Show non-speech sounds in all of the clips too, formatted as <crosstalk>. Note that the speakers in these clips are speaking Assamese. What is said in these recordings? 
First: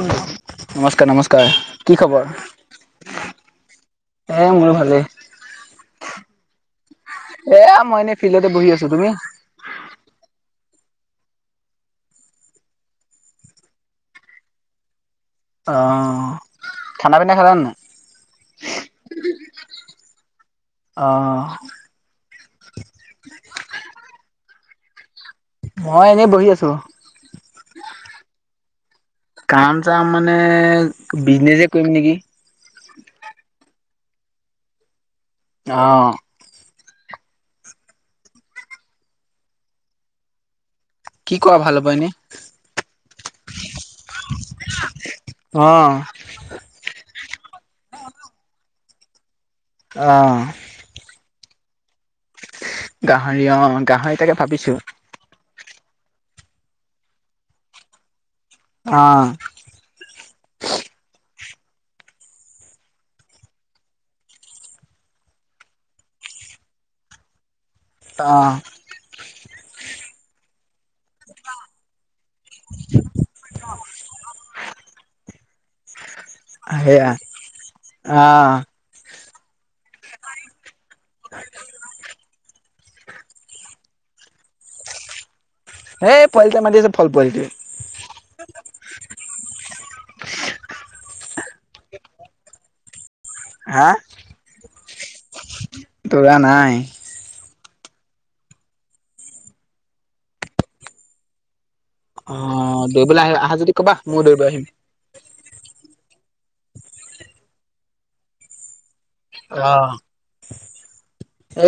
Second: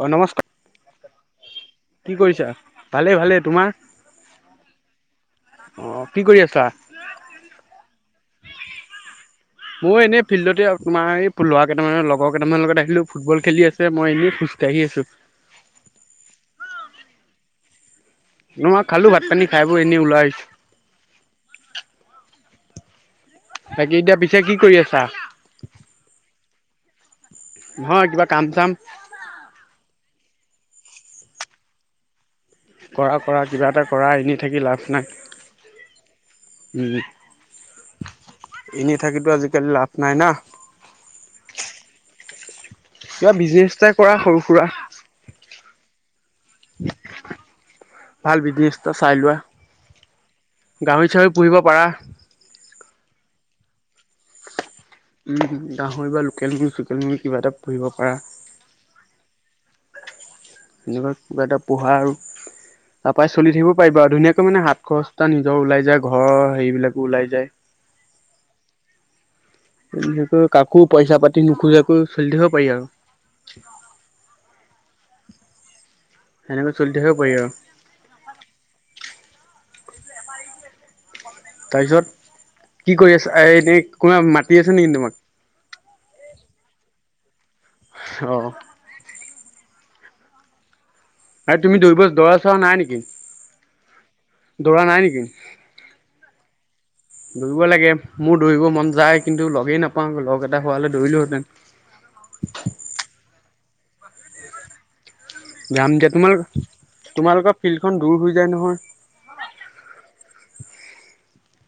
অ নমস্কাৰ নমস্কাৰ, নমস্কাৰ। কি খবৰ? কৰিছা ভালেই ভালেই তোমাৰ হে মোৰো ভালেই। অ', কি কৰি আছা? এয়া মই এনে ফিল্ডতে বহি আছো, তুমি? মই এনেই ফিল্ডতে তোমাৰ এই লৰা কেইটামানৰ লগৰ কেইটামান লগত আহিলো ফুটবল খেলি আছে, মই এনেই খোজকাঢ়ি আছো। অ', খানা পিনা খালা নাই? ন মই খালোঁ ভাত-পানী। খাই বৈ এনেই ওলাই আহিছোঁ। অ'। বাকী এতিয়া পিছে কি কৰি আছা? মই এনেই বহি আছো নহয় কিবা কাম-চাম! কাম চাম মানে বিজনেজেই কৰিম নেকি! কৰা কৰা, কিবা এটা কৰা। এনেই থাকি লাভ নাই। অ'। উম, এনেই থাকিতো আজিকালি লাভ নাই না। কি কৰা ভাল হ'ব এনেই? কিবা বিজনেজ এটা কৰা সৰু সুৰা। অ', ভাল বিজনেছটা চাই লোৱা। অহ। ফুৰিব পাৰা। গাহৰি অ', গাহৰি তাকে ভাবিছোঁ। গাহৰি বা লোকেল মুৰ্গী, চোকেল মুৰ্গী কিবা এটা পুহিব পাৰা। অ'। এনেকুৱা কিবা এটা পোহা আৰু! তাৰ পৰাই চলি থাকিব পাৰিবা আৰু। ধুনীয়াকৈ মানে হাত খৰচ এটা নিজৰ ওলাই যায়, ঘৰৰ হেৰিবিলাকো ওলাই যায়। অ'। এনেকৈ কাকো পইচা-পাতি নোখোজাকৈ চলি থাকিব পাৰি আৰু! সেনেকৈ চলি সেয়া থাকিব পাৰি আৰু অ'। তাৰপিছত? কি কৰি আছা? আ', এনেই কোনোবাই মাতি আছে নেকিন তোমাক? হেই পোৱালিটোয়ে মাটি আছে, ফল পোৱালিটোৱে। অ'। এই তুমি দৌৰিব-দৌৰা চৌৰা নাই নেকি? হা? দৌৰা নাই নেকি? দৌৰা নাই। দৌৰিব লাগে। মোৰ দৌৰিব মন যায়, কিন্তু লগেই নাপাওঁ। লগ এটা হোৱা হ'লে দৌৰিলোহেঁতেন। অ', দৌৰিবলৈ আহা-আহা যদি ক'বা। ময়ো দৌৰিব আহিম। যাম দিয়া। তোমালোক-তোমালোকৰ ফিল্ডখন দূৰ হৈ যায় নহয়! অ'।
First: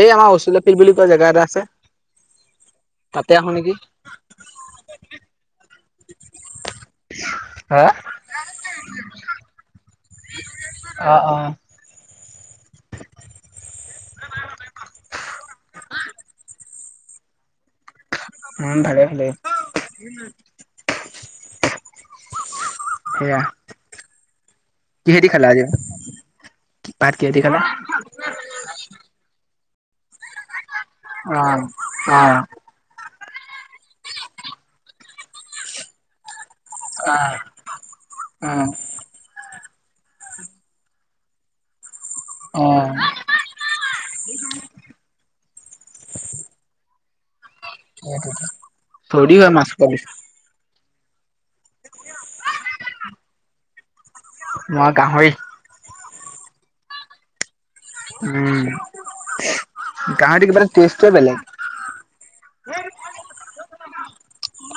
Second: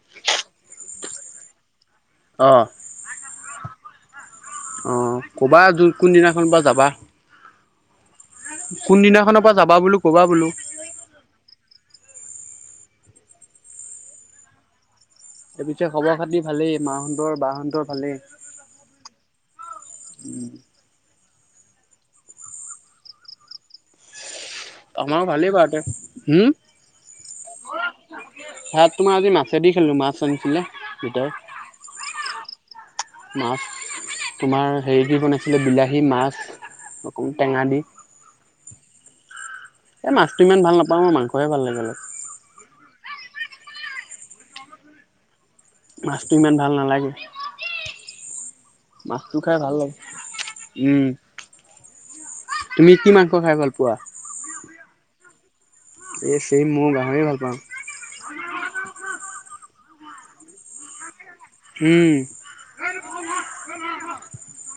এই আমাৰ অচুলাপিল বুলি কোৱা জেগা এটা আছে। অ'। তে আহোঁ নেকি! অ', ক'বা। জোন-কোনদিনাখনবা যাবা! হা কোন দিনাখনৰ পৰা যাবা বোলো ক'বা বোলো। আ', অ'। এ', পিছে খবৰ খাতি ভালেই। মাহঁতৰ, বাহঁতৰ ভালেই। উম', ভালে ভালেই। সেইয়া। আমাৰো কিহেদি খালা ভালেই আজি? বাৰু তে হম ভাত কিহেদি খালা? ভাত তোমাৰ আজি মাছেদি খালোঁ। মাছ আনিছিলে। দেউতাই অ', অ'। মাছ তোমাৰ হেৰি দি বনাইছিলে, বিলাহী মাছ। অ অকন টেঙা দি। অ এই মাছটো ইমান ভাল নাপাওঁ মই, মাংসহে ভাল লাগে অলপ। অ'। মাছটো ইমান ভাল নালাগে। সেইটোয়েতো। থৰি মাছটো দি হয় খাই মাছ ভাল লাগে পালিছ! উম', তুমি কি মাংস খাই ভাল পোৱা? মই গাহৰি এ চেম, মইও গাঁহৰিয়ে ভাল পাওঁ। উম গাহৰিটো কিবা টেষ্টটোয়ে বেলেগ। হম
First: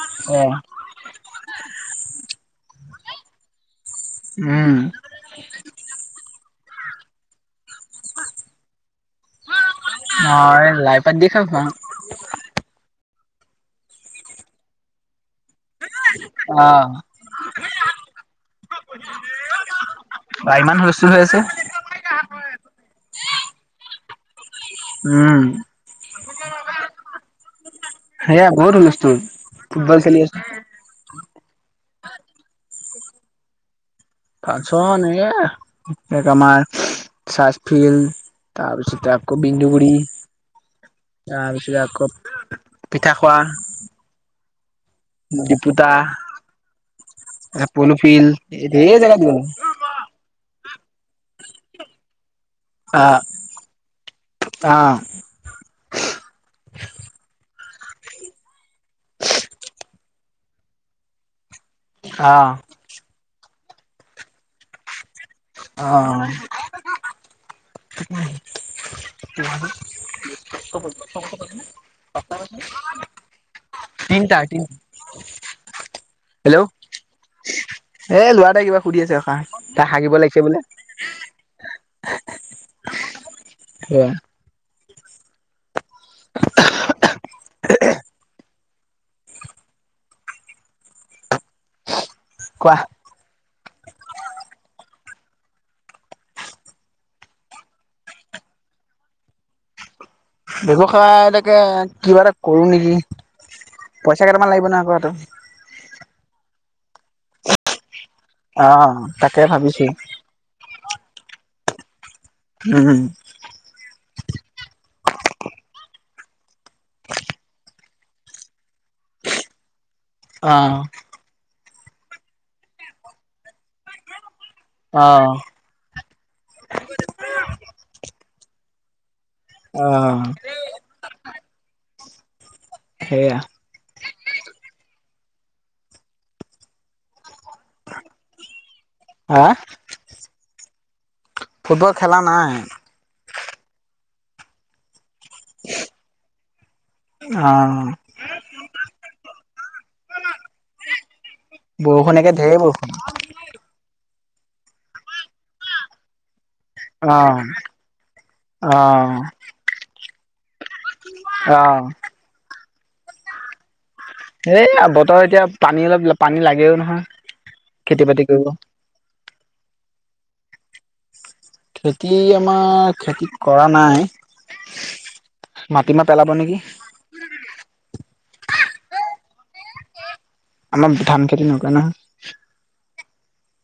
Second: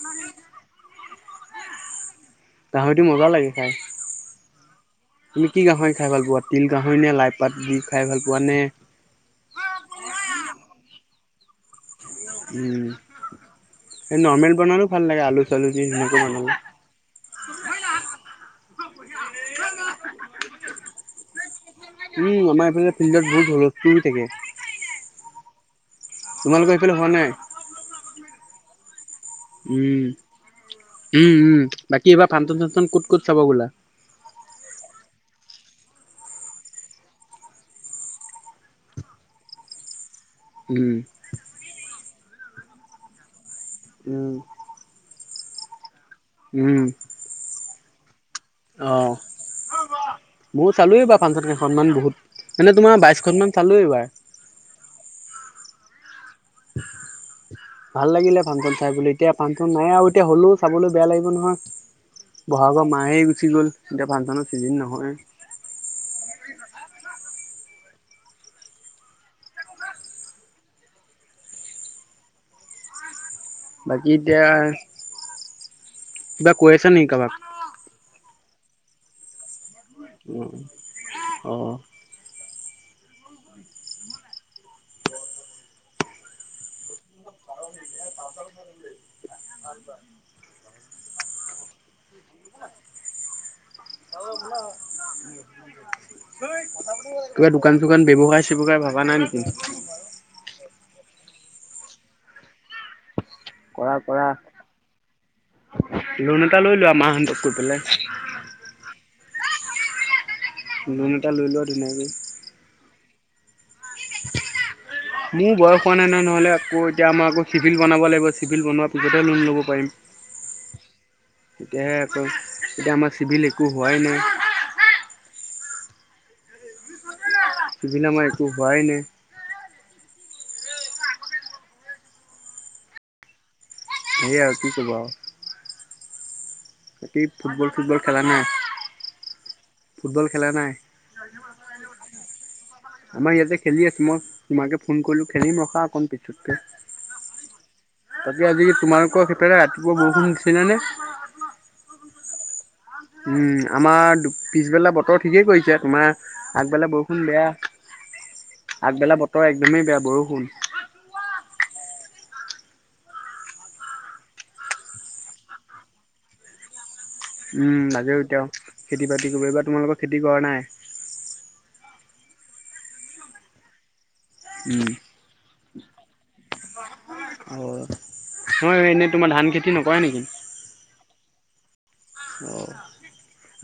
উ <unintelligible> গাহৰিতো মজা লাগে খাই। উম তুমি কি গাহৰি খাই ভাল পোৱা? তিল গাহৰি নে? লাই পাত দি খাই ভাল পোৱা নে? মই লাই পাত দি খাল পাওঁ। উম', এই নৰ্মেল বনালেও ভাল লাগে আলু চালু দি হেনে অ'। বা ইমান হুলস্থূল হৈ আছে! উম', আমাৰ এইফালে ফিল্ডত বহুত হুলস্থুল হৈ থাকে। উম'। তোমালোকৰ এইফালে হোৱা নাই। সেয়া বহুত হুলস্থুল। ফুটবল উম খেলি আছে উম উম বাকী এইবাৰ ফাঞ্চন চাঞ্চন ক'ত ক'ত চাব গ'লা? ফাঞ্চন এয়া ইয়াত আমাৰ ৰ্চাচফিল্ড, তাৰপিছতে আকৌ বিন্দু গুড়ি উম। তাৰপিছত আকৌ পিঠা খোৱা উম দীপোটা উম প'ল ফিলড, ঢেৰ জেগাত গ'লো। মইও চালো এইবাৰ ফাঞ্চন কেইখনমান বহুত মানে তোমাৰ আহ বাইশখনমান চালো এইবাৰ। আহ উ <unintelligible> ভাল লাগিলে ফাঞ্চন চাই বোলো, এতিয়া ফাঞ্চন নাই আৰু এতিয়া হ'লেও চাবলৈ বেয়া লাগিব নহয়। বহাগৰ মা'হেই গুচি গ'ল, এতিয়া ফাংচনৰ চিজন নহয়। অ' <inaudible> <unintelligible> বাকী এতিয়া কিবা হেল্ল' কৈ আছা নেকি কাৰোবাক। এ ল'ৰা কিবা সুধি আছে ৰখা, তাৰ হাগিব লাগিছে বোলে। অ অ যোৱা। <inaudible> <unintelligible> কোৱা। অ <unintelligible> কিবা দোকান-চোকান ব্যৱসায়-চেৱসায় ভবা নাই নেকি? ব্যৱসায়‌ এটাকে কিবা এটা কৰোঁ নেকি? কৰা কৰা পইচা কেইটামান লাগিব নহয় আকৌ হাতত। লোন এটা লৈ লোৱা মাহ'তক কৈ পেলাই। অ' তাকে ভাবিছোঁ। লোন এটা লৈ লোৱা ধুনীয়াকৈ। উম <inaudible> মোৰ বয়স হোৱা নাই নহয়, নহ'লে আকৌ এতিয়া আমাৰ আকৌ চিভিল বনাব লাগিব, চিভিল বনোৱাৰ পিছতহে লোন ল'ব পাৰিম। অ' তেতিয়াহে আকৌ, এতিয়া আমাৰ চিভিল একো হোৱাই নাই। অ' <unintelligible> অ' সেইয়া। সেই আৰু কি কবা আৰু। বাকি ফুটবল চুটবল খেলা নাই? হা ফুটবল খেলা নাই? ফুটবল খেলা নাই। আমাৰ ইয়াতে খেলি আছোঁ, মই তোমাকে ফোন কৰিলো খেলিম ৰখা অকণ পিছতকে। অ তাকে আজি তোমালোকৰ সেইপিনে ৰাতিপুৱা বৰষুণ দিছিলে নে? বৰষু, একে ধেৰ বৰষুণ। আমাৰ পিছবেলা বতৰ ঠিকেই কৰিছে তোমাৰ‌ আগবেলা বৰষুণ বেয়া অ আগবেলা বতৰ একদমেই বেয়া বৰষুণ। অ' এইয়া বতৰ এতিয়া পানী অলপ পানী লাগেও নহয়। উম, খেতি লাগেও বাতি কৰিব। এতিয়াও খেতি-বাতি কৰিব, তোমালোকৰ খেতি কৰা নাই‌? খেতি আমাৰ খেতিত কৰা নাই মাটিমাহ পেলাব নেকি? হয় এনে তোমাৰ ধান খেতি নকৰে নেকি? আমাৰ ধান খেতি নকৰে নহয়। অঁ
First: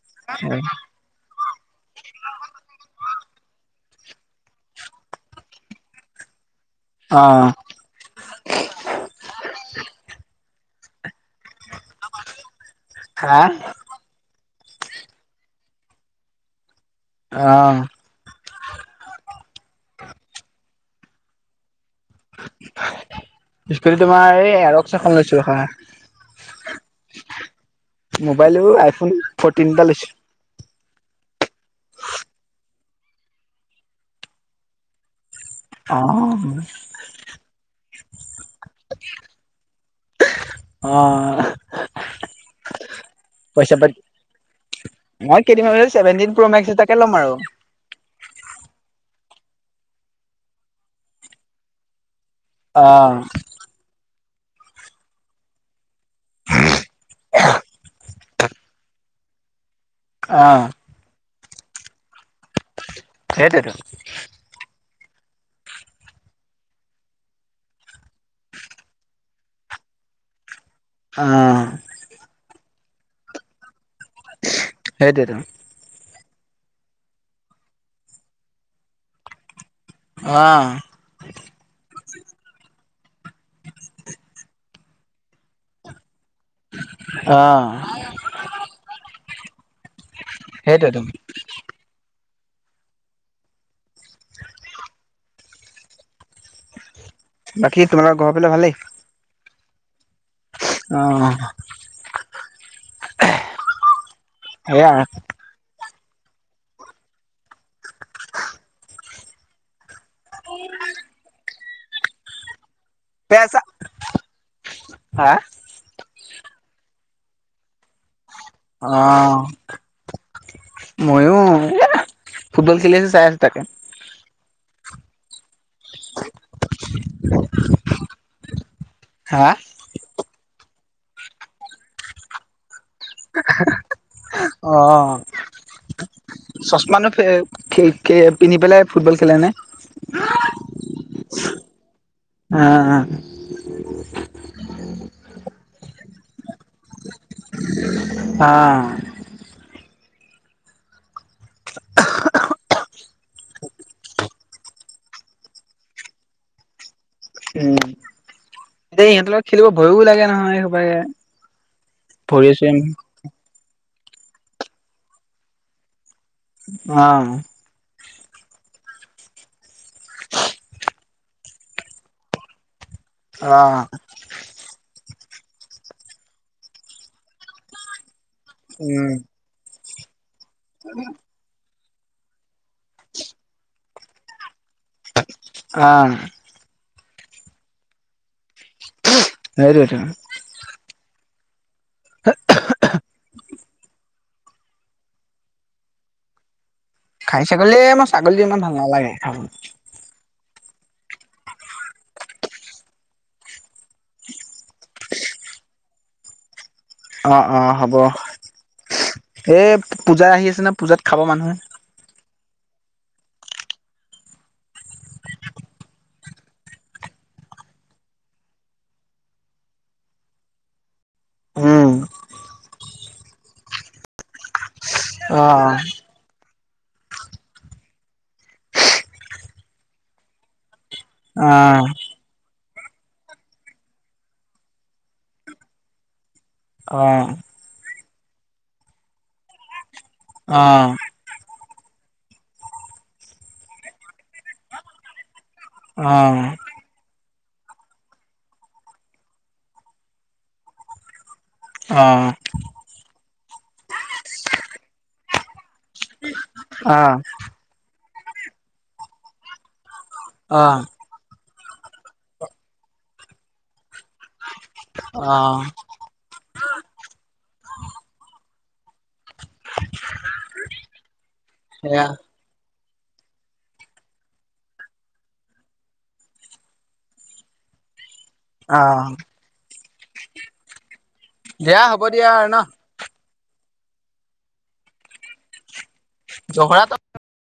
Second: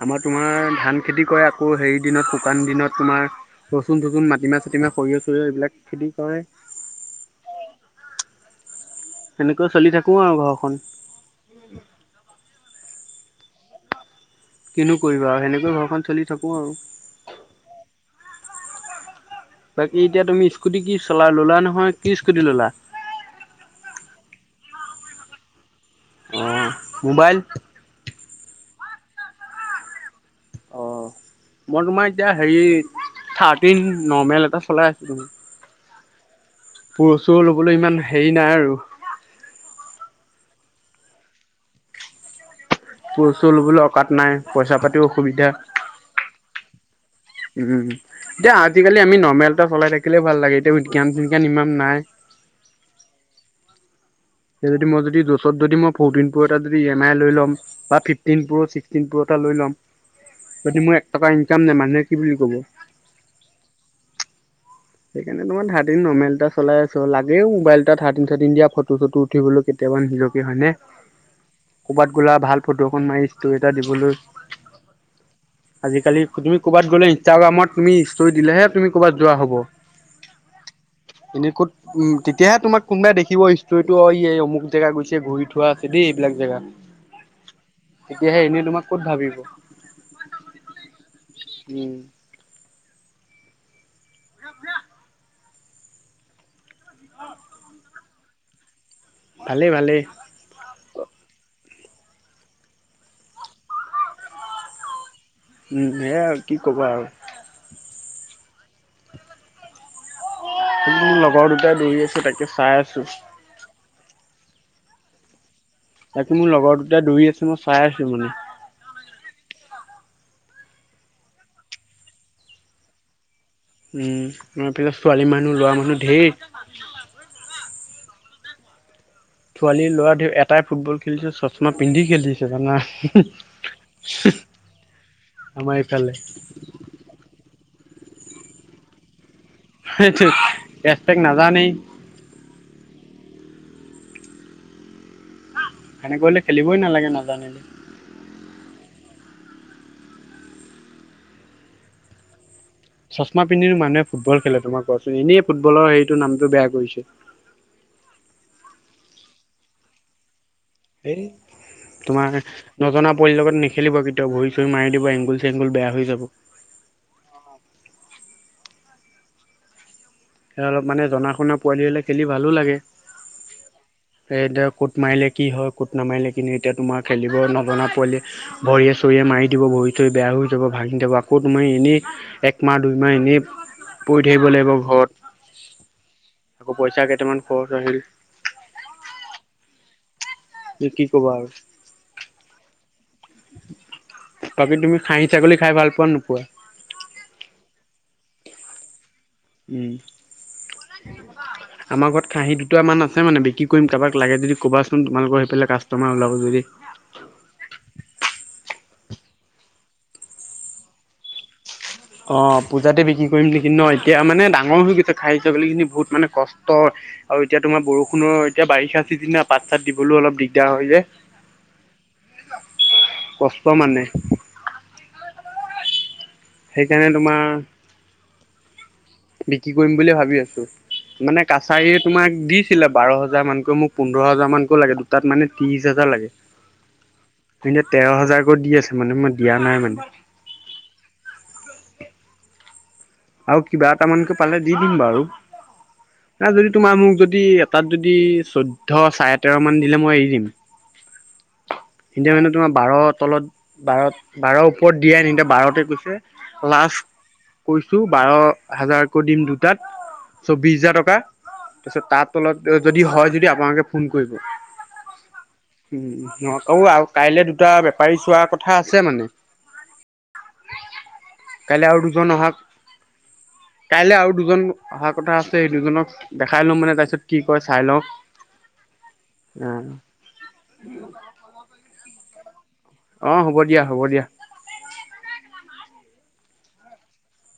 আমাৰ নহয়। তোমাৰ ধান খেতি কৰে। আকৌ হেৰিৰ দিনত শুকান দিনত তোমাৰ ৰচুন- চচুন, মাটিমাহ-চাাটিমাহ, সৰিয়হ-চৰিয়হ এইবিলাক খেতি কৰে। অ' সেনেকৈ চলি থাকোঁ আৰু ঘৰখন‌। হা? কিনো কৰিবা আৰু সেনেকৈ ঘৰখন চলি থাকো আৰু। আহ। বাকী এতিয়া তুমি স্কুটি কি চলা ল'লা নহয়? কি স্কুটি ল'লা? স্কুটি তোমাৰ এই এৰক্স এখন লৈছো। অ' মোবাইল‌? মোবাইল আইফোন ফৰ্টিন এটা লৈছোঁ ‌। অ'। মই তোমাৰ এতিয়া হেৰি থাৰ্টিন নৰ্মেল এটা চলাই আছোঁ। অ'। প্ৰ চ' ল'বলৈ ইমান হেৰি নাই আৰু। অ <unintelligible> <inaudible> প্ৰু চু পইচা লবলৈ পাতি অকাত নাই পইচা পাতিও মই অসুবিধা কেইদিনমান পিছত ছেভেনটিন প্ৰ' মেক্স এটাকে ল'ম আৰু উম। এতিয়া আজিকালি আমি নৰ্মেল এটা চলাই থাকিলে ভাল লাগে এতিয়া বিজ্ঞান চিজ্ঞান ইমান নাই। অ'। এতিয়া যদি মই যদি যচৰত যদি মই ফৰটিন দিন প্ৰ' এটা যদি ই এম আই লৈ ল'ম বা ফিফ ফিফটিন প্ৰ' চিক্টিন ফো এটা লৈ লও অ' যদি মোৰ এক টকা এটা ইনকাম নাই মানুহে কি বুলি ক'ব। সেইতোইতো। সেইকাৰণে তোমাৰ ৰ্থাতিন নৰ্মেল এটা চলাই আছো। লাগেও মোবাইল এটা ৰ্থাটিন চাৰ্তিন ফটো চটো উঠিবলৈ কেতিয়াবা হয় ভ ফ অ' <unintelligible> কৌৰবাত গলা ভাল ফটৌ এখন মাৰি ইচতোৰিত দি বোলো সেইটোৱেতো আজিকালি। তুমি ক'বাত গলে ইনষ্টাগ্ৰামত তুমি ষ্টৰি দিলে তুমি ক'বাত যোৱা হব। অ' এনেই ক'ত উম। তেতিয়াহে তোমাক কোনোবাই দেখিব ষ্টৰিটো অ' এই অুক জেগা গৈছে ঘূৰি থোৱা আছে দেই। এইবিলাক জেগাত অ' তেতিয়াহে এনে তোমাক ক'ত ভাবিব। সেইটোৱে তো। উম <unintelligible> বাকী তোমালৰ ঘৰ পালে ভালেই। ভালে ভালে। অ সেয়া সেয়াই আৰু কি ক'বা আৰু। মোৰ লগৰ দুটাই দৌৰি আছো তাকে চাই আছ তেচা হা তাকে মোৰ লগৰ দুটা দৌৰি আছে মই চাই আছো মানে। অ' ময়ো ফুটবল খেলি আছো চাই তাকে উ, তাৰ পিছত ছোৱালী মানুহ ল'ৰা মানুহ ধেৰ হা ছোৱালী লৰা ধ এটাই ফুটবল খেলিছে চশমা পিন্ধি খেলিছে জানা। অ' আমাৰ এইফালে। চচমানো খ কে পিনি পেলাই ফুটবল খেলে নে? সেটো কেছপেক নাজানেই। অ <inaudible> সেনে কৰিলে খেলিবই নালাগে নাজানিলে। হা চশমা পিন্ধিল মানুহে ফুটবল খেলে তোমাৰ কোৱাচোন এনেই ফুটবলৰ সেইটো নামটো বেয়া কৰিছে। এতিয়া ইহঁতৰ লগত খেলিব ভয়ো লাগে নহয়, সেইসোপ এ তোমাৰ নজনা পোৱালি লগত নেখ খেলিব কেতিয়া ভৰি চৰি মাৰি দিব এংগুল চেংগুল বেয়া হৈ যাব। অ। স অলপ মান জনা শুনা পোৱালি হলে খেলি ভালো লাগে অ সেইদ কুট মাৰিলে কি হয় ক'ত কুট নামাৰিলে কিন্তু এতিয়া তোমাৰ খেলিব নজনা পোৱালি ভৰিয়ে উম চৰিয়ে মাৰি দিব ভৰি বেয়া হৈ যাব ভাঙি যাব আকৌ তোমাৰ এনেই একমাহ দুইমাহ এনেই পৰি থাকিব লাগিব ঘৰত অ তাক পইচা কেইটামান খৰচ হৈছিল হেইটোৱ টো কি ক'বা আৰু <unintelligible> বাকী তুমি খাহী ছাগলী খাই ভাল পোৱা নোপোৱা খাই ছাগলী য়ে আ মোৰ ছাগলী ইমান ভাল নালাগে খাব উম। <unintelligible> আমাৰ ঘৰত খাঁহী দুটামান আছে মানে বিক্ৰী কৰিম কাৰোবাক লাগে যদি ক'বাচোন তোমালোকৰ সেইফালে কাষ্টমাৰ ওলাব যদি অ অ হ'ব এই পূজা আহি আছে না পূজাত খাব মানুহে অ' পূজাতে বিক্ৰী কৰিম নেকি ন এতিয়া মানে ডাঙৰ হৈ গৈছে খাহী চাগলিজনী বহুত মানে কষ্ট আৰু এতিয়া টো আমাৰ বৰষুণৰ এতিয়া বাৰিষা চিজন না পাত চাত দিবলৈও অলপ দিগদাৰ হয় যে উম কষ্ট মানে আহ সেইকাৰণে তোমাৰ বিক্ৰী কৰিম বুলিয়ে ভাবি আছো মানে অ কাছাৰী তোমাক দি আছিলে বাৰ হাজাৰ মানকৈ মোক পোন্ধৰ হাজাৰ মানকৈ লাগে দুটাত মানে ত্ৰিশ হাজাৰ লাগে অহ এতিয়া তেৰ হাজাৰকৈ দি আছে মানে মই দিয়া নাই মানে অহ আও কিবা এটা মানকে পালে দি দিম বাৰু অ অ নাই যদি তোমাৰ মোক যদি যদি এটাত যদি চৈধ্য চাৰে তেৰ মান দিলে মই এৰি দিম অ', এতিয়া মানে তোমাৰ বাৰ তলত বাৰ বাৰৰ ওপৰত দিয়াই নাই এতিয়া বাৰতে কৈছে লাষ্ট অ', কৈছো, বাৰ হাজাৰকৈ দিম দুটাত। চৌবিছ অ', হাজাৰ টকা। তাৰপিছত তাৰ তলত যদি হয় যদি আপোনালোকে ফোন কৰিব। অ', উম, স অও আৰু কাইলে দুটা বেপাৰী চোৱাৰ কথা আছে মানে। কাইলৈ আৰু সেয়া দুজন অহা কাইলে আৰু দুজন অহা কথা আছে সেই দুজনক দেখাই লম মানে তাৰপিছত কি কয় চাই লওঁ অহ <unintelligible> দিয়া হ'ব দিয়া আৰু ন অ হ'ব দিয়া হ'ব দিয়া জহৰাট <unintelligible>